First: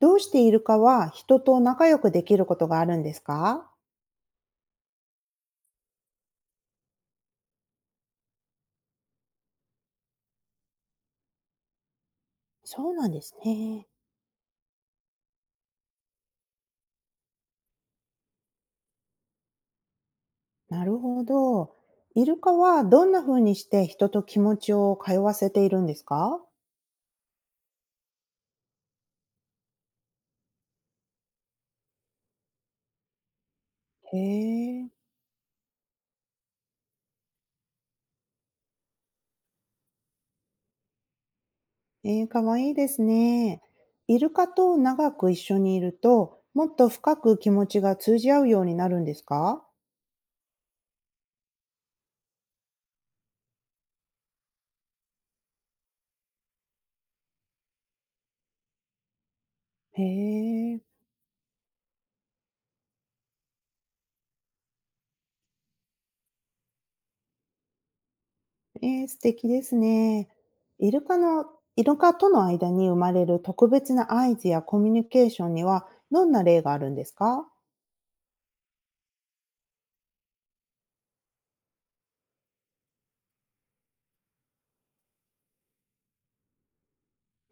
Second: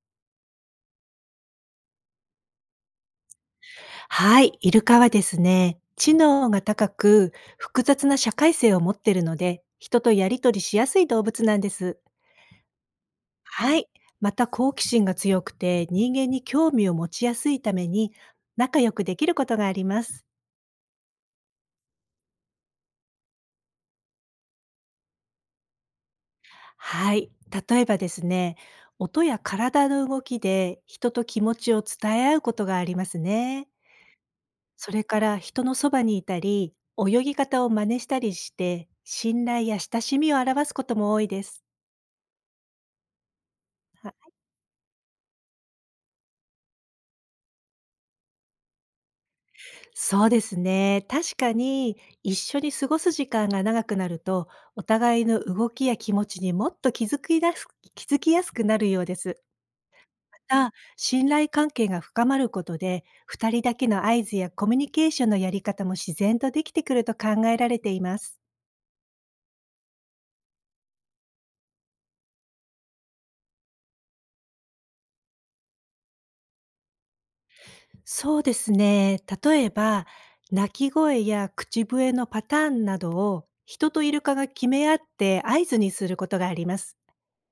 どうしてイルカは人と仲良くできることがあるんですか？はい、イルカはですね、知能が高く複雑な社会性を持っているので、人とやりとりしやすい動物なんです。そうなんですはね。い、また好奇心が強くて人間に興味を持ちやすいために仲良くできることがあります。なるほど。イルカはどんな風にして人と気持ちを通わせているんですか？はい、例えばですね、音や体の動きで人と気持ちを伝え合うことがありますね。へえ、それから人のそばにいたり、泳ぎ方を真似したりして、信頼や親しみを表すことも多いです。えー、かわいいですね。イルカと長く一緒にいると、もっと深く気持ちが通じ合うようになるんですか？そうですね。確かに一緒に過ごす時間が長くなると、お互いの動きや気持ちにもっと気づきやすくなるようです。へまた、え。信頼関係が深まることで、2人だけの合図やコミュニケーションのやり方も自然とできてくると考えられています。ええ、素敵ですね。イルカの、イルカとの間に生まれる特別な合図やコミュニケーションには、どんな例があるんですか？そうですね。例えば、泣き声や口笛のパターンなどを人とイルカが決め合って合図にすることがあります。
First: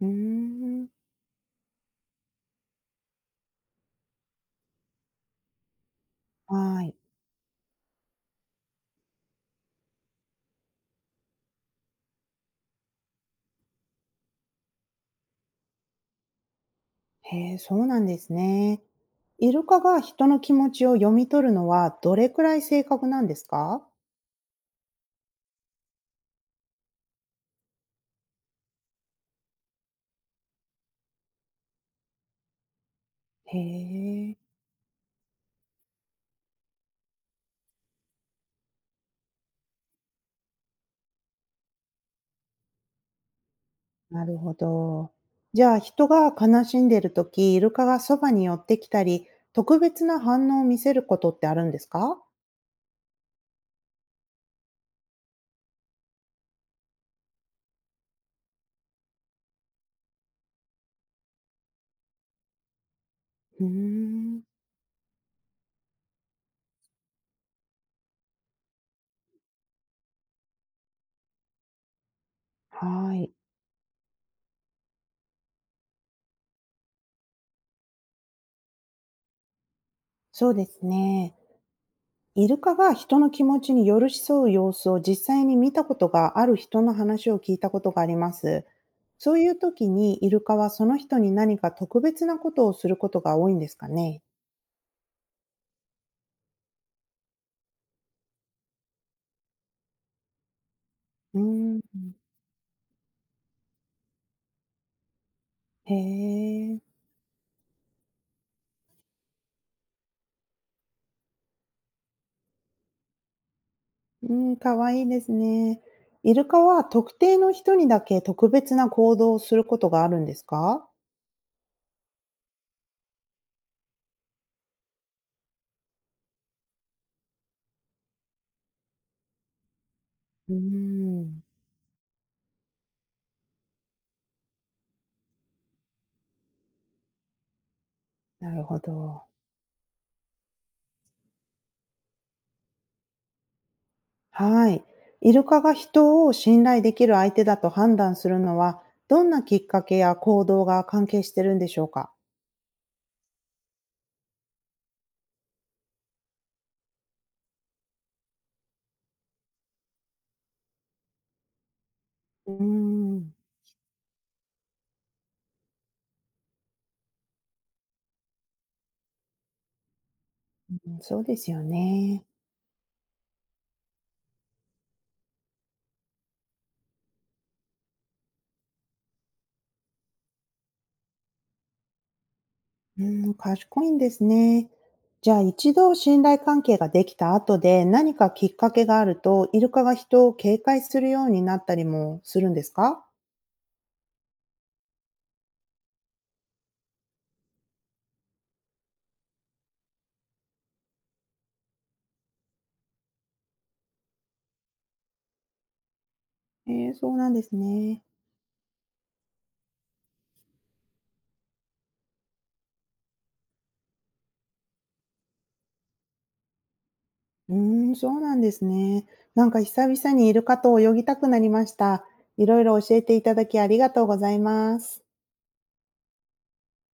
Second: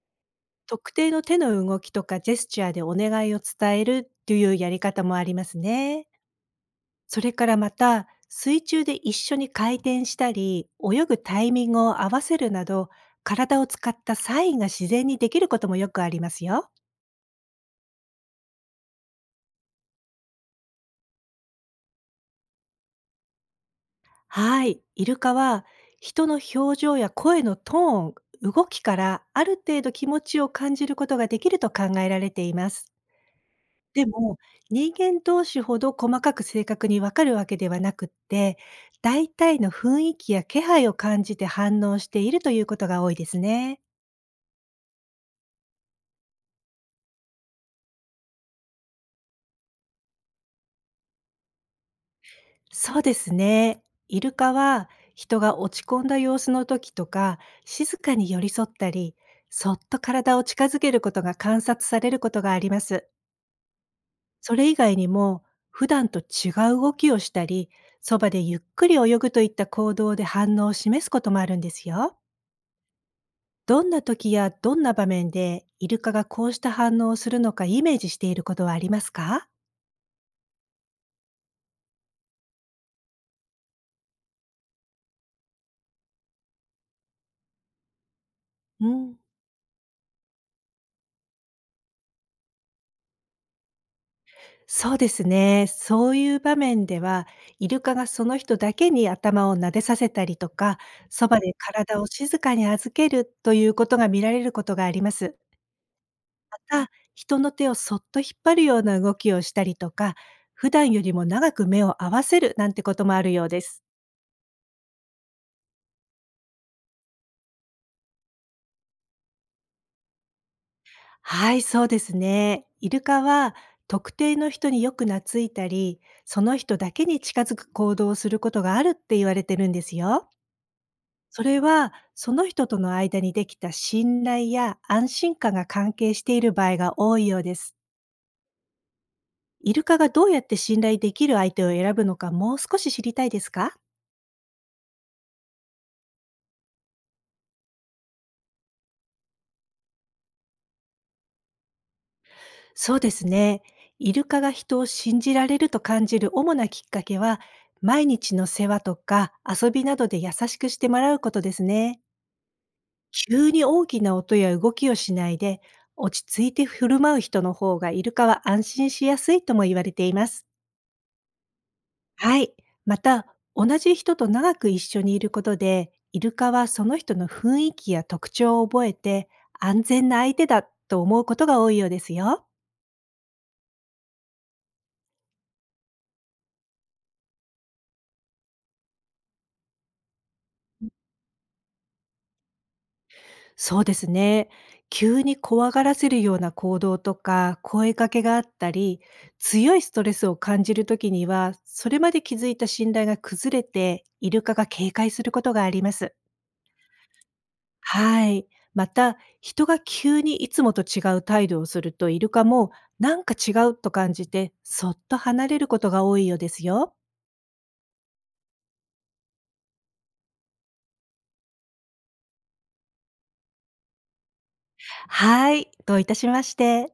うーん。特定の手の動きとかジェスチャーでお願いを伝えるというやり方もありますね。はい。それからまた、水中で一緒に回転したり、泳ぐタイミングを合わせるなど、体を使ったサインが自然にできることもよくありますよ。へえ、そうなんですね。イルカが人の気持ちを読み取るのは、どれくらい正確なんですか？はい。イルカは、人の表情や声のトーン、動きからある程度気持ちを感じることができると考えられています。へでえ。も、人間同士ほど細かく正確にわかるわけではなくって、大体の雰囲気や気配を感じて反応しているということが多いですね。なるほど。じゃあ、人が悲しんでいるときイルカがそばに寄ってきたり、特別な反応を見せることってあるんですか？そうですね。イルカは人が落ち込んだ様子の時とか、静かに寄り添ったり、そっと体を近づけることが観察されることがあります。うーん。それ以外にも、普段と違う動きをしたり、そばでゆっくり泳ぐといった行動で反応を示すこともあるんですよ。はい。どんな時やどんな場面でイルカがこうした反応をするのかイメージしていることはありますか？そうですね。イルカが人の気持ちに寄り添う様子を実際に見たことがある人の話を聞いたことがあります。うん、そういう時にイルカはその人に何か特別なことをすることが多いんですかね。そうですね。そういう場面では、イルカがその人だけに頭を撫でさせたりとか、そうばでー体ん。を静かに預けるということが見られることがあります。へまえ。た、人の手をそっと引っ張るような動きをしたりとか、普段よりも長く目を合わせるなんてこともあるようです。うん、かわいいですね。イルカは特定の人にだけ特別な行動をすることがあるんですか？はい、そうですね。イルカは特定の人によく懐いたり、その人だけに近づく行動をすることがあるって言われてるんですよ。うーん。それは、その人との間にできた信頼や安心感が関係している場合が多いようです。なるほど。イルカがどうやって信頼できる相手を選ぶのかもう少し知りたいですか。はい。イルカが人を信頼できる相手だと判断するのは、どんなきっかけや行動が関係してるんでしょうか？そうですね。イルカが人を信じられると感じる主なきっかけは、毎日の世話とか遊びなどで優しくしてもらうことですね。うーん、急に大きな音や動きをしないで、落ち着いて振る舞う人の方がイルカは安心しやすいとも言われています。そうですよね。はい。また、同じ人と長く一緒にいることで、イルカはその人の雰囲気や特徴を覚えて、安全な相手だと思うことが多いようですよ。うーん、賢いんですね。じゃあ一度信頼関係ができた後で何かきっかけがあると、イルカが人を警戒するようになったりもするんですか？そうですね。急に怖がらせるような行動とか声かけがあったり、強いストレスを感じるときには、それまで築いた信頼が崩れて、イルカが警戒することがあります。えー、そうなんですね。はい。また、人が急にいつもと違う態度をすると、イルカもなんか違うと感じて、そっと離れることが多いようですよ。うーん、そうなんですね。なんか久々にイルカと泳ぎたくなりました。いろいろ教えていただきありがとうございます。はい。どういたしまして。